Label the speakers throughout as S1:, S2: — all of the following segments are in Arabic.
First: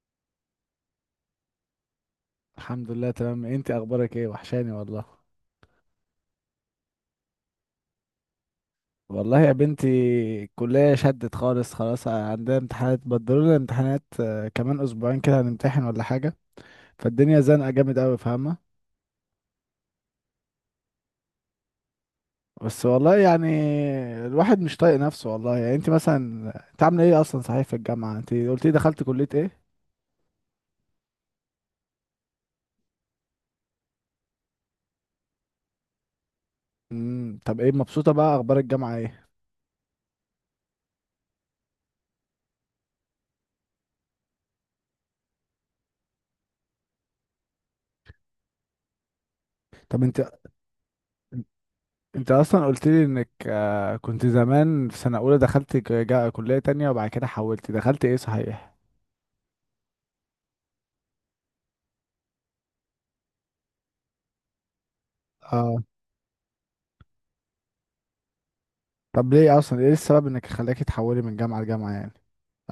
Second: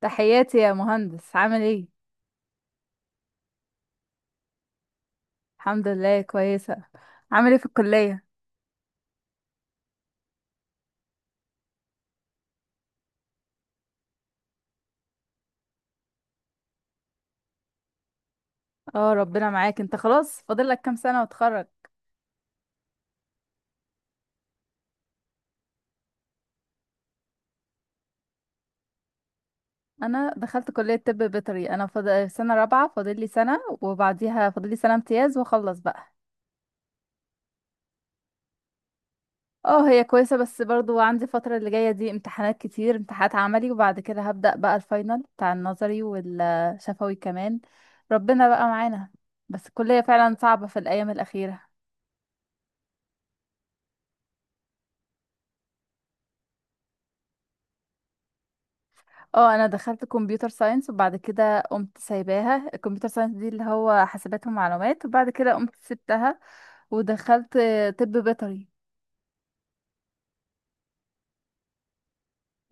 S1: تحياتي يا مهندس، عامل ايه؟
S2: الحمد لله تمام، انت اخبارك ايه؟ وحشاني والله.
S1: الحمد لله، كويسه. عامل ايه في الكليه؟
S2: والله يا بنتي، الكلية شدت خالص، خلاص عندنا امتحانات، بدلوا لنا امتحانات. كمان اسبوعين كده هنمتحن ولا حاجة. فالدنيا زنقة جامد قوي، فاهمة؟
S1: اه، ربنا معاك، انت خلاص فاضل لك كام سنه وتخرج؟
S2: بس والله يعني، الواحد مش طايق نفسه والله، يعني انت عاملة ايه اصلا، صحيح، في الجامعة انت قلتي دخلت كلية ايه؟
S1: انا دخلت كليه طب بيطري، انا فاضل سنه رابعه، فاضل لي سنه وبعديها فاضل لي سنه امتياز واخلص بقى.
S2: طب، ايه، مبسوطة بقى؟ اخبار الجامعة ايه؟
S1: اه، هي كويسه، بس برضو عندي الفتره اللي جايه دي امتحانات كتير، امتحانات عملي، وبعد كده هبدا بقى الفاينل بتاع النظري والشفوي كمان. ربنا بقى معانا. بس الكليه
S2: طب انت
S1: فعلا صعبه في الايام الاخيره.
S2: انت اصلا قلت لي انك كنت زمان في سنة اولى، دخلت كلية تانية، وبعد كده حولت دخلت ايه، صحيح؟
S1: اه، انا دخلت كمبيوتر ساينس وبعد كده قمت سايباها، الكمبيوتر ساينس دي اللي هو حاسبات ومعلومات، وبعد كده قمت
S2: اه.
S1: سبتها. ودخلت طب بيطري.
S2: طب ليه اصلا، ايه السبب انك خلاكي تحولي من جامعه لجامعه يعني،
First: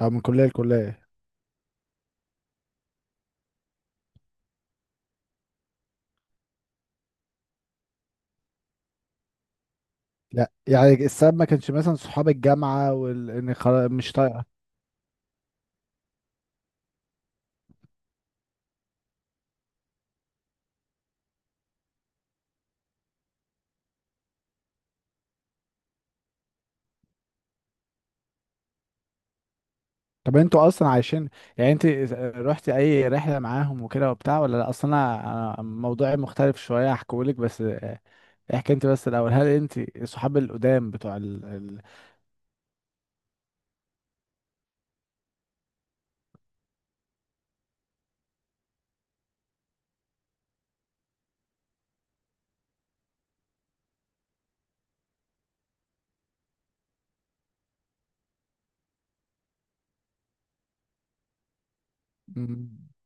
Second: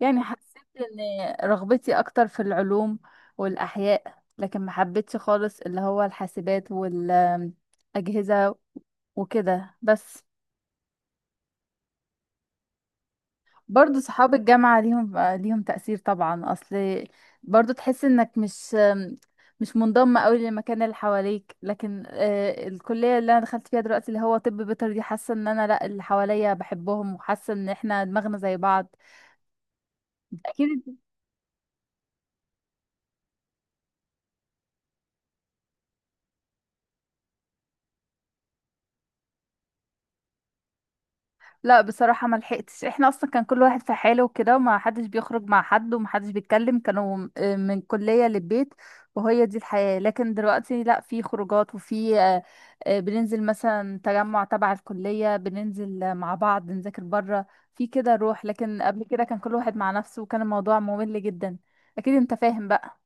S2: او من كليه
S1: حسيت
S2: لكليه؟
S1: ان رغبتي اكتر في العلوم والاحياء، لكن ما حبيتش خالص اللي هو الحاسبات والاجهزة وكده بس.
S2: لا، يعني السبب ما كانش مثلا صحاب الجامعه، وان وال... إن خلا-
S1: برضو
S2: مش
S1: صحاب
S2: طايقه.
S1: الجامعة ليهم تأثير طبعا، أصل برضو تحس إنك مش منضم أوي للمكان اللي حواليك، لكن الكلية اللي أنا دخلت فيها دلوقتي اللي هو طب بيطري دي، حاسة إن أنا لأ، اللي حواليا بحبهم، وحاسة إن إحنا دماغنا زي بعض.
S2: طب انتوا
S1: أكيد.
S2: اصلا عايشين؟ يعني انت رحتي اي رحله معاهم وكده وبتاع ولا لا؟ اصلا أنا موضوعي مختلف شويه، هحكيهولك، بس احكي انت بس الاول، هل انت صحاب القدام بتوع ال...
S1: لا،
S2: ال...
S1: بصراحة ما لحقتش، احنا اصلا كان كل واحد في حاله وكده، وما حدش بيخرج مع حد وما حدش بيتكلم، كانوا من كلية للبيت. وهي دي الحياة، لكن دلوقتي لا، في خروجات وفي، بننزل مثلا تجمع تبع الكلية، بننزل مع بعض نذاكر بره. في كده روح، لكن قبل كده كان كل واحد مع نفسه وكان الموضوع ممل جدا. اكيد انت فاهم
S2: مم.
S1: بقى.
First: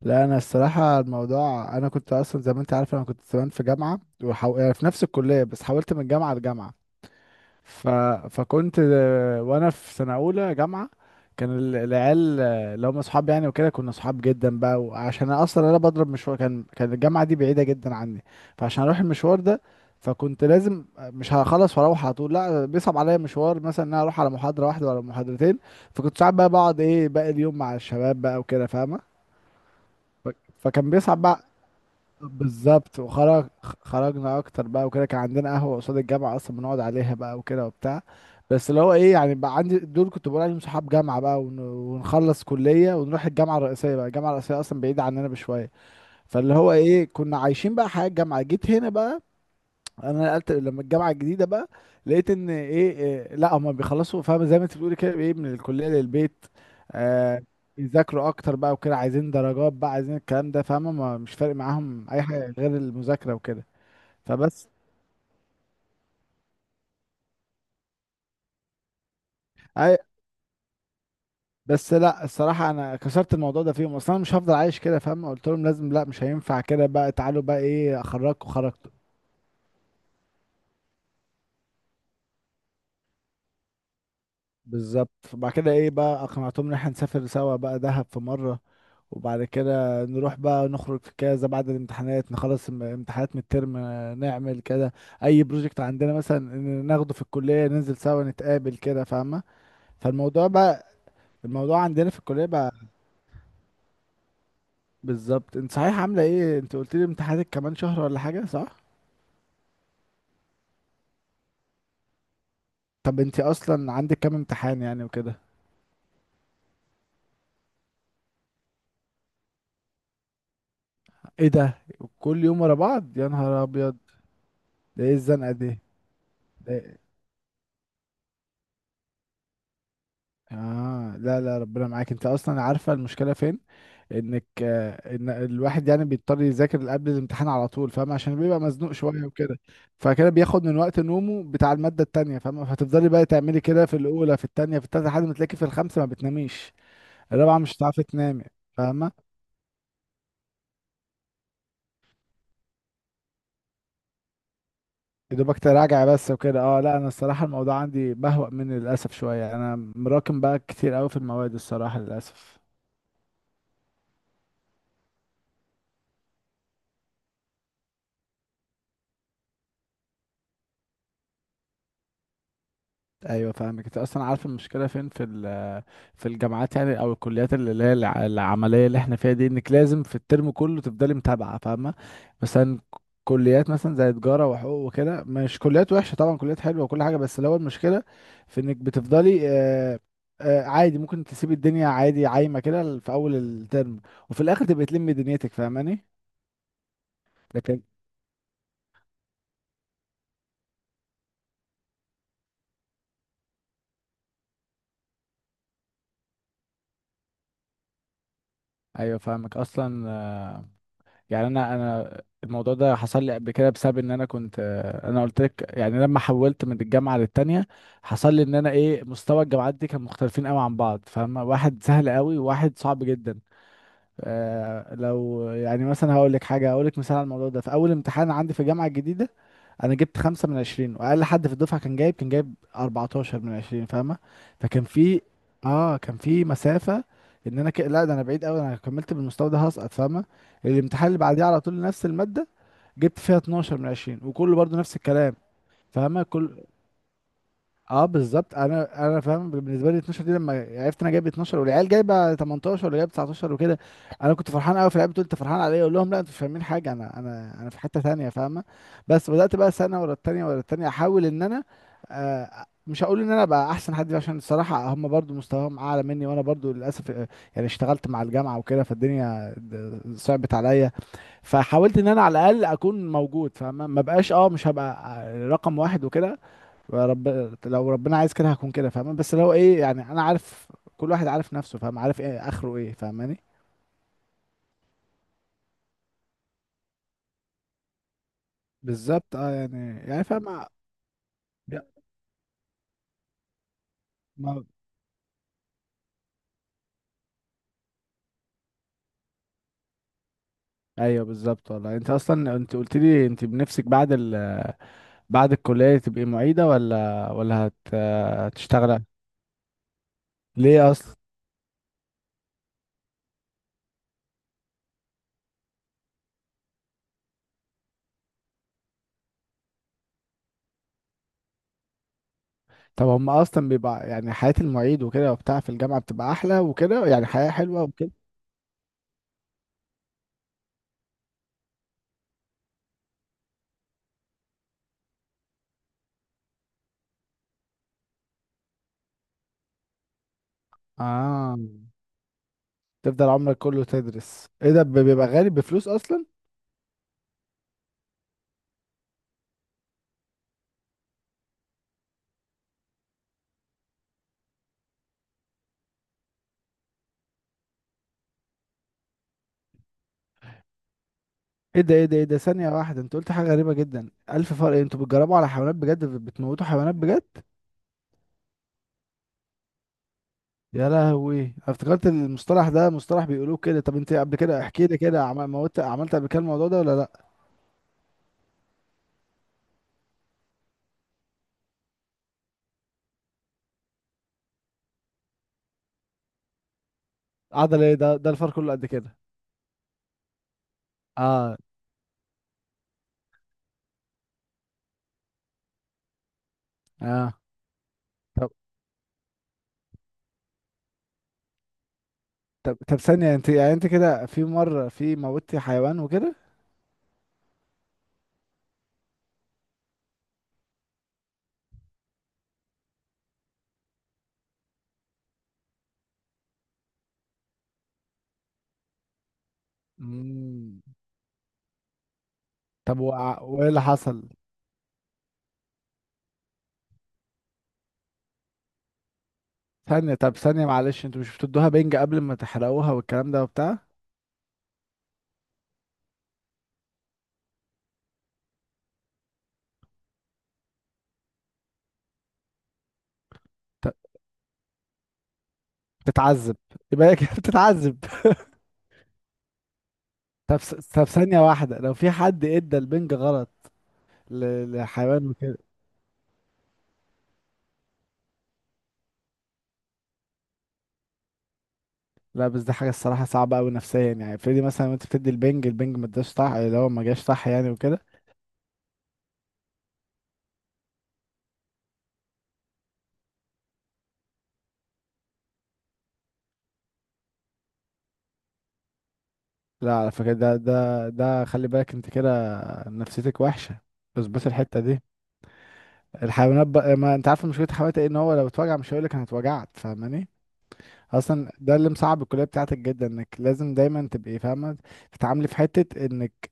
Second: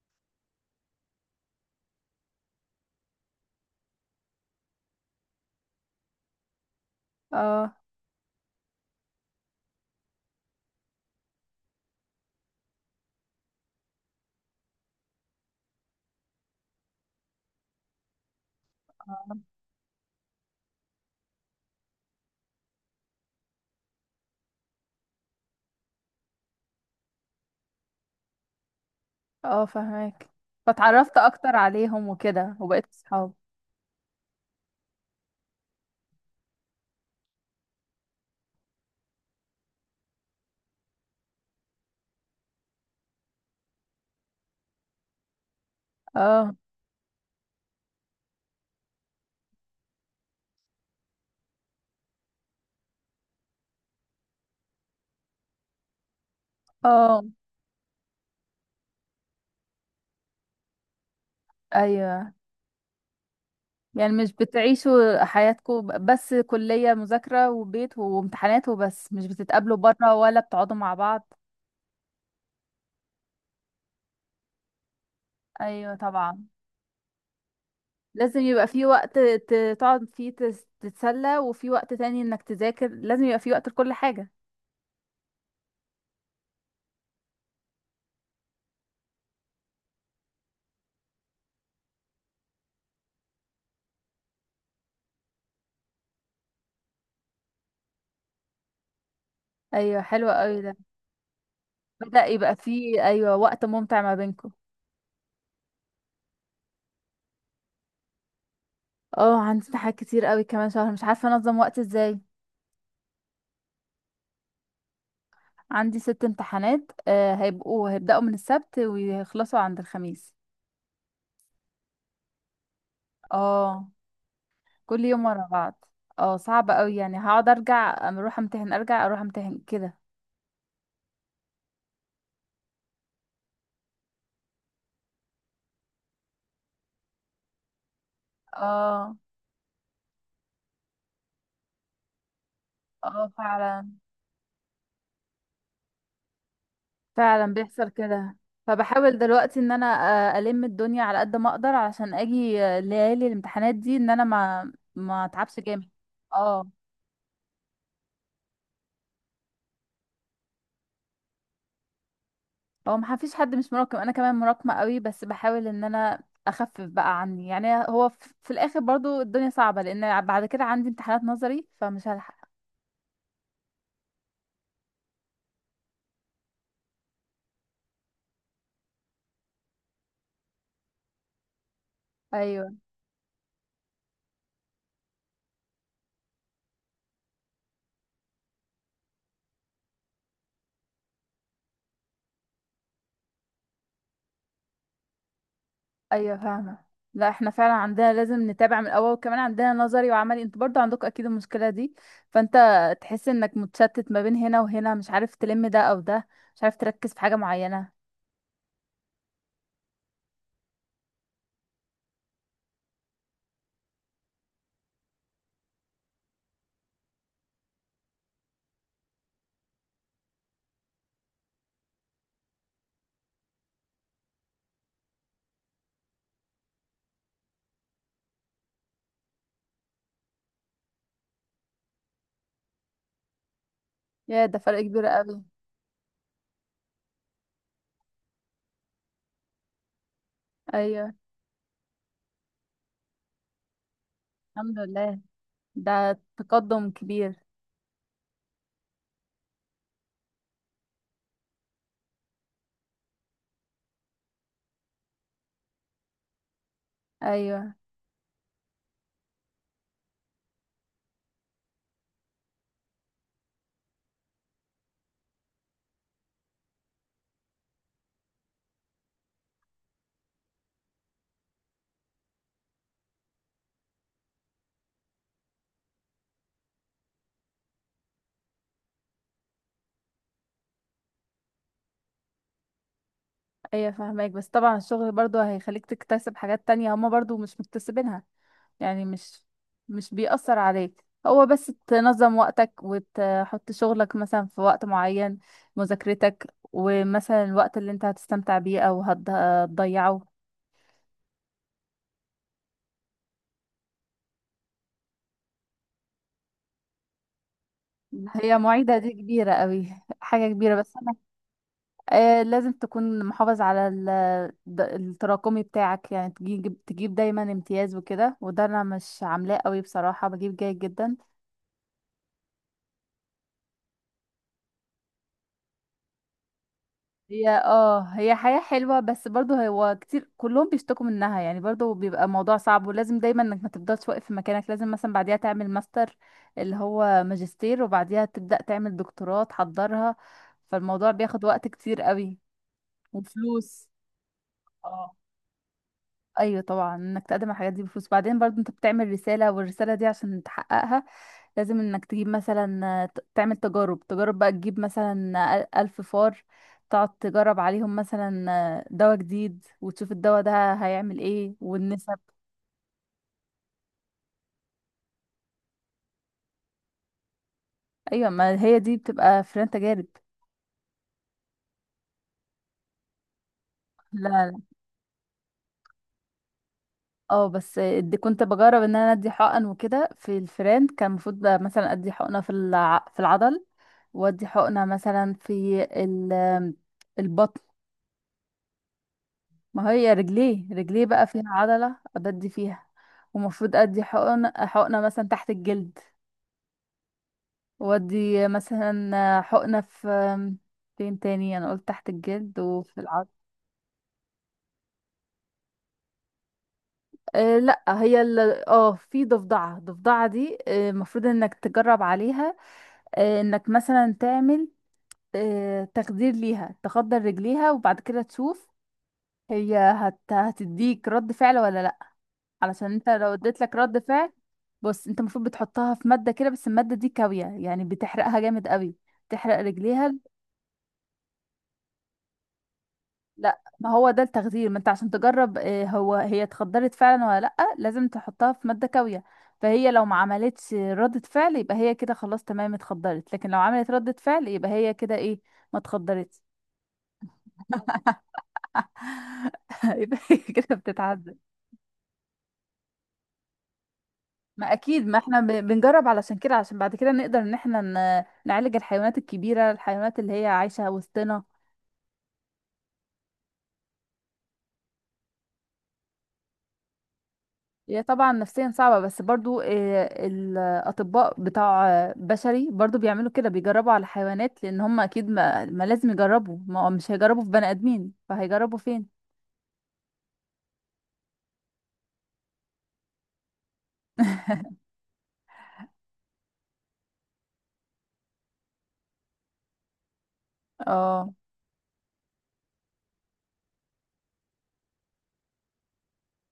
S2: لا، انا الصراحه الموضوع، انا كنت اصلا زي ما انت عارفه، انا كنت زمان في جامعه يعني في نفس الكليه، بس حولت من جامعه لجامعه.
S1: اه،
S2: ف... فكنت، وانا في سنه اولى جامعه، كان العيال اللي هم اصحاب يعني وكده، كنا اصحاب جدا بقى. وعشان أنا اصلا بضرب مشوار، كان الجامعه دي بعيده جدا عني، فعشان اروح المشوار
S1: اه،
S2: ده، فكنت لازم، مش هخلص واروح على طول، لا بيصعب عليا مشوار مثلا ان انا اروح على محاضره واحده ولا محاضرتين. فكنت ساعات بقى بقعد ايه باقي اليوم مع الشباب بقى وكده، فاهمه؟
S1: فاهمك.
S2: ف- فكان
S1: فاتعرفت
S2: بيصعب بقى.
S1: اكتر عليهم وكده وبقيت
S2: بالظبط،
S1: اصحاب.
S2: وخرج خرجنا اكتر بقى وكده. كان عندنا قهوه قصاد الجامعه اصلا بنقعد عليها بقى وكده وبتاع. بس اللي هو ايه يعني، بقى عندي دول كنت بقول عليهم صحاب جامعه بقى، ونخلص كليه ونروح الجامعه الرئيسيه بقى، الجامعه الرئيسيه اصلا بعيده عننا بشويه. فاللي
S1: اه،
S2: هو ايه، كنا عايشين بقى حياه الجامعه. جيت هنا بقى، انا نقلت لما الجامعه الجديده بقى، لقيت ان ايه إيه، لا، هما بيخلصوا فاهم، زي ما انت بتقولي كده، ايه، من الكليه للبيت.
S1: اه،
S2: آه بيذاكروا اكتر بقى وكده، عايزين درجات بقى، عايزين الكلام ده، فاهمه؟ مش فارق معاهم اي
S1: ايوه.
S2: حاجه غير المذاكره وكده.
S1: يعني مش
S2: فبس
S1: بتعيشوا حياتكم بس كلية، مذاكرة وبيت وامتحانات وبس؟ مش بتتقابلوا
S2: اي
S1: بره ولا بتقعدوا مع بعض؟
S2: بس لا، الصراحه انا كسرت الموضوع ده فيهم، اصلا أنا مش هفضل عايش كده فاهم، قلت لهم لازم،
S1: ايوه
S2: لا مش
S1: طبعا.
S2: هينفع كده بقى، تعالوا بقى، ايه،
S1: لازم
S2: اخرجكم
S1: يبقى
S2: خرج.
S1: في وقت تقعد فيه تتسلى، وفي وقت تاني انك تذاكر. لازم يبقى في وقت لكل حاجة.
S2: بالظبط، وبعد كده ايه، بقى اقنعتهم ان احنا نسافر سوا بقى دهب في مرة، وبعد كده نروح بقى نخرج في كذا، بعد الامتحانات نخلص امتحانات من الترم، نعمل كده، اي بروجكت عندنا مثلا ناخده في الكلية ننزل سوا نتقابل كده، فاهمة؟
S1: ايوه، حلوة
S2: فالموضوع
S1: قوي ده.
S2: بقى الموضوع عندنا في
S1: بدأ
S2: الكلية
S1: يبقى
S2: بقى.
S1: في، ايوه، وقت ممتع ما بينكم.
S2: بالظبط. انت صحيح عاملة ايه؟ انت قلت لي امتحاناتك كمان شهر ولا حاجة، صح؟
S1: اه، عندي حاجات كتير قوي كمان شهر، مش عارفة انظم وقت ازاي.
S2: طب انت اصلا عندك كام امتحان يعني وكده؟
S1: عندي ست امتحانات، هيبدأوا من السبت ويخلصوا عند الخميس.
S2: ايه ده، كل يوم ورا بعض، يا نهار
S1: اه،
S2: ابيض! ده
S1: كل
S2: ايه
S1: يوم ورا
S2: الزنقة دي!
S1: بعض. اه، صعب قوي، يعني هقعد ارجع اروح امتحن، ارجع اروح امتحن كده.
S2: اه، لا لا، ربنا معاك. انت اصلا عارفه المشكله فين، انك آه، ان الواحد يعني بيضطر يذاكر قبل الامتحان على طول فاهم، عشان بيبقى مزنوق
S1: اه،
S2: شويه وكده. فكده بياخد من وقت نومه بتاع الماده التانية فاهم، فتفضلي بقى
S1: اه،
S2: تعملي كده
S1: فعلا،
S2: في الاولى، في التانية، في التالتة، لحد ما تلاقي في الخامسه ما بتناميش،
S1: فعلا
S2: الرابعه مش
S1: بيحصل
S2: هتعرفي
S1: كده.
S2: تنامي، فاهمه،
S1: فبحاول دلوقتي ان انا الم الدنيا على قد ما اقدر علشان اجي ليالي الامتحانات دي ان انا ما
S2: يا
S1: اتعبش
S2: دوبك
S1: جامد.
S2: تراجع بس وكده.
S1: اه،
S2: اه، لا انا الصراحه الموضوع عندي بهوأ مني للاسف شويه، انا مراكم بقى كتير قوي في المواد الصراحه للاسف.
S1: هو ما فيش حد مش مراقب، انا كمان مراكمه قوي، بس بحاول ان انا اخفف بقى عني، يعني هو في الاخر برضو الدنيا صعبه، لان بعد كده عندي امتحانات نظري فمش هلحق.
S2: ايوه فاهمك. انت اصلا عارف المشكله فين في الجامعات يعني، او الكليات اللي هي العمليه اللي احنا فيها دي، انك لازم في الترم كله تفضلي متابعه، فاهمه؟
S1: ايوه،
S2: مثلا، كليات مثلا زي تجاره وحقوق وكده، مش كليات وحشه طبعا، كليات حلوه وكل حاجه، بس اللي هو المشكله في انك بتفضلي عادي ممكن تسيبي الدنيا عادي عايمه كده في اول الترم، وفي الاخر تبقي تلمي دنيتك، فاهماني؟
S1: ايوه فاهمه. لا احنا فعلا
S2: لكن
S1: عندنا لازم نتابع من الاول، وكمان عندنا نظري وعملي، انتوا برضو عندكم اكيد المشكله دي. فانت تحس انك متشتت ما بين هنا وهنا، مش عارف تلم ده او ده، مش عارف تركز في حاجه معينه.
S2: ايوه فاهمك اصلا. يعني انا الموضوع ده حصل لي قبل كده، بسبب ان انا كنت، انا قلت لك يعني لما حولت من الجامعه للتانيه، حصل لي ان انا ايه، مستوى الجامعات دي كان مختلفين قوي عن بعض فاهم، واحد سهل قوي وواحد صعب جدا. لو يعني مثلا هقول لك حاجه، هقول لك مثال على الموضوع ده، في اول امتحان عندي في الجامعه الجديده، انا جبت 5 من 20، واقل حد في الدفعه كان جايب 14 من عشرين فاهمه.
S1: يا ده فرق
S2: فكان
S1: كبير
S2: في
S1: قوي.
S2: اه كان في مسافه، ان انا لا ده انا بعيد قوي، انا لو كملت بالمستوى ده هسقط فاهمه. الامتحان
S1: ايوه.
S2: اللي بعديه على طول نفس الماده، جبت فيها 12 من عشرين، وكله برضو
S1: الحمد
S2: نفس
S1: لله،
S2: الكلام،
S1: ده
S2: فاهمه؟
S1: تقدم كبير.
S2: اه بالظبط، انا فاهم، بالنسبه لي 12 دي، لما عرفت انا جايب 12 والعيال جايبه 18 ولا جايب 19 وكده، انا كنت فرحان قوي، في العيال بتقول انت فرحان عليا، اقول لهم لا انتوا مش فاهمين حاجه، انا
S1: ايوه،
S2: في حته تانية فاهمه. بس بدات بقى سنه ورا التانية ورا التانية احاول ان انا، آه مش هقول ان انا بقى احسن حد، عشان الصراحه هم برضو مستواهم اعلى مني، وانا برضو للاسف، يعني اشتغلت مع الجامعه وكده، فالدنيا صعبت عليا. فحاولت ان انا على الاقل اكون موجود فاهمه، ما بقاش، مش هبقى رقم واحد وكده. لو ربنا عايز كده هكون كده فاهم، بس لو ايه يعني انا عارف، كل واحد عارف نفسه فاهم، عارف ايه اخره ايه، فاهماني؟
S1: ايوه فاهمك، بس طبعا الشغل برضو هيخليك تكتسب حاجات تانية هما برضو مش مكتسبينها. يعني
S2: بالظبط.
S1: مش
S2: اه، يعني
S1: مش
S2: يعني
S1: بيأثر
S2: فاهم.
S1: عليك، هو بس
S2: يا-
S1: تنظم وقتك وتحط شغلك مثلا في
S2: ما...
S1: وقت معين، مذاكرتك، ومثلا الوقت اللي انت هتستمتع بيه او هتضيعه.
S2: ايوه بالظبط والله، انت اصلا انت قلت لي انت بنفسك بعد بعد الكليه تبقي معيده ولا
S1: هي معيدة
S2: هتشتغل؟
S1: دي كبيرة قوي، حاجة كبيرة،
S2: ليه
S1: بس انا
S2: اصلا؟
S1: لازم تكون محافظ على التراكمي بتاعك، يعني تجيب دايما امتياز وكده، وده انا مش عاملاه قوي بصراحة، بجيب جيد جدا.
S2: طب هم اصلا بيبقى يعني حياه المعيد وكده وبتاع في الجامعه بتبقى احلى وكده، يعني
S1: هي
S2: حياه حلوه
S1: اه،
S2: وكده.
S1: هي حياة حلوة، بس برضو هو كتير كلهم بيشتكوا منها، يعني برضو بيبقى موضوع صعب، ولازم دايما انك ما تفضلش واقف في مكانك، لازم مثلا بعديها تعمل ماستر، اللي هو ماجستير، وبعديها تبدأ تعمل دكتوراه تحضرها. فالموضوع بياخد
S2: اه،
S1: وقت كتير قوي.
S2: تفضل عمرك كله
S1: وفلوس.
S2: تدرس، ايه ده،
S1: اه.
S2: بيبقى غالي بفلوس اصلا.
S1: ايوه طبعا، انك تقدم على الحاجات دي بفلوس، بعدين برضو انت بتعمل رسالة، والرسالة دي عشان تحققها لازم انك تجيب مثلا تعمل تجارب بقى تجيب مثلا ألف فار، تقعد تجرب عليهم مثلا دواء جديد وتشوف الدواء ده هيعمل ايه
S2: ايه ده، ايه ده،
S1: والنسب.
S2: ايه ده، ثانية واحدة، انت قلت حاجة غريبة جدا، ألف فرق إيه؟ انتوا بتجربوا على حيوانات بجد؟ بتموتوا حيوانات بجد؟
S1: ايوه، ما هي دي بتبقى فيران تجارب.
S2: يا لهوي! انا افتكرت المصطلح ده مصطلح بيقولوه كده. طب انت
S1: لا،
S2: قبل كده
S1: لا.
S2: احكي لي كده، موت، عملت قبل كده الموضوع ده ولا لا؟
S1: اه، بس دي كنت بجرب ان انا ادي حقن وكده في الفيران، كان المفروض بقى مثلا ادي حقنه في العضل، وادي حقنه مثلا في البطن.
S2: عضل ايه؟ ده الفار كله قد كده؟
S1: ما هي رجليه بقى فيها
S2: اه.
S1: عضلة أبدي فيها. ومفروض أدي حقنة مثلا تحت الجلد،
S2: اه.
S1: وأدي
S2: طب
S1: مثلا حقنة فين تاني؟ أنا قلت تحت الجلد
S2: طب
S1: وفي العضل.
S2: ثانية، انت يعني انت كده في مرة في موتي حيوان وكده؟
S1: أه، لا، اه، في ضفدعة، الضفدعة دي المفروض انك تجرب عليها، انك مثلا تعمل، تخدير ليها، تخدر رجليها وبعد كده تشوف هي
S2: مم.
S1: هتديك رد فعل ولا لا. علشان
S2: طب،
S1: انت لو اديت
S2: وايه
S1: لك
S2: اللي
S1: رد
S2: حصل؟
S1: فعل. بص، انت المفروض بتحطها في مادة كده، بس المادة دي كاوية، يعني بتحرقها جامد قوي، تحرق رجليها.
S2: ثانية، طب ثانية، معلش، انتوا مش بتدوها بنج قبل ما تحرقوها والكلام ده
S1: لا،
S2: وبتاع؟
S1: ما هو ده التخدير، ما انت عشان تجرب هي اتخدرت فعلا ولا لا، لازم تحطها في مادة كاوية، فهي لو ما عملتش ردة فعل يبقى هي كده خلاص تمام اتخدرت، لكن لو عملت
S2: طب
S1: ردة فعل يبقى هي كده ايه؟ ما اتخدرتش.
S2: بتتعذب؟ يبقى هي كده بتتعذب.
S1: يبقى هي كده
S2: طب
S1: بتتعدى.
S2: ثانية واحدة، لو في حد ادى البنج غلط
S1: ما اكيد، ما
S2: لحيوان
S1: احنا ب-
S2: وكده؟
S1: بنجرب علشان كده، علشان بعد كده نقدر ان احنا نعالج الحيوانات الكبيره، الحيوانات اللي هي عايشه وسطنا.
S2: لا بس دي حاجة الصراحة صعبة أوي نفسيا، يعني افرضي مثلا وانت بتدي البنج، البنج ما اداش صح، اللي هو ما جاش صح يعني وكده.
S1: هي طبعا نفسيا صعبه، بس برضو الاطباء بتاع بشري برضو بيعملوا كده، بيجربوا على حيوانات، لان هم اكيد ما لازم يجربوا، ما هو مش هيجربوا في بني ادمين فهيجربوا فين.
S2: لا على فكرة، ده خلي بالك، انت كده نفسيتك وحشة. بس الحتة دي، الحيوانات بقى، ما انت عارف مشكلة الحيوانات ايه، ان هو لو اتوجع مش هيقولك انا اتوجعت، فاهماني؟
S1: اه،
S2: اصلا ده اللي مصعب الكليه بتاعتك جدا، انك لازم دايما تبقي فاهمه، تتعاملي في حته انك،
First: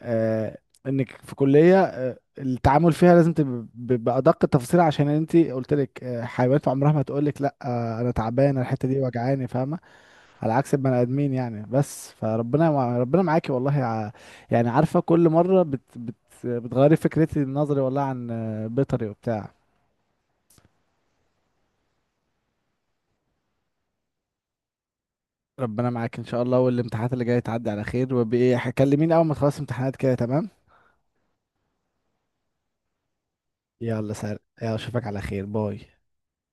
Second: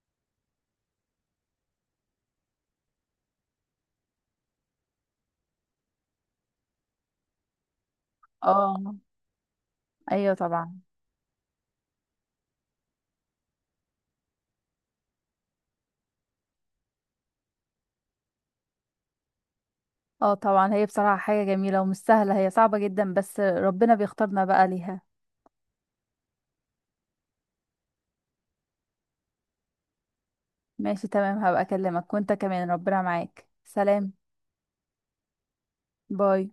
S2: آه انك في كليه التعامل فيها لازم تبقى بادق التفاصيل، عشان انت قلت لك حيوانات عمرها ما تقول لك لا، انا تعبانه الحته
S1: اه،
S2: دي وجعاني، فاهمه؟
S1: ايوه
S2: على عكس
S1: طبعا.
S2: البني ادمين يعني. بس فربنا ربنا معاكي والله. يعني عارفه، كل مره بت بت بتغيري فكرتي نظري والله عن بيطري وبتاع.
S1: اه طبعا، هي بصراحه حاجه جميله ومش سهله، هي صعبه جدا، بس ربنا بيختارنا بقى ليها.
S2: ربنا معاك ان شاء الله، والامتحانات اللي جايه تعدي على خير، وبايه كلميني اول ما تخلص امتحانات كده، تمام؟
S1: ماشي، تمام، هبقى اكلمك، وانت كمان ربنا معاك، سلام.
S2: يلا سلام، يلا اشوفك على خير، باي.
S1: باي.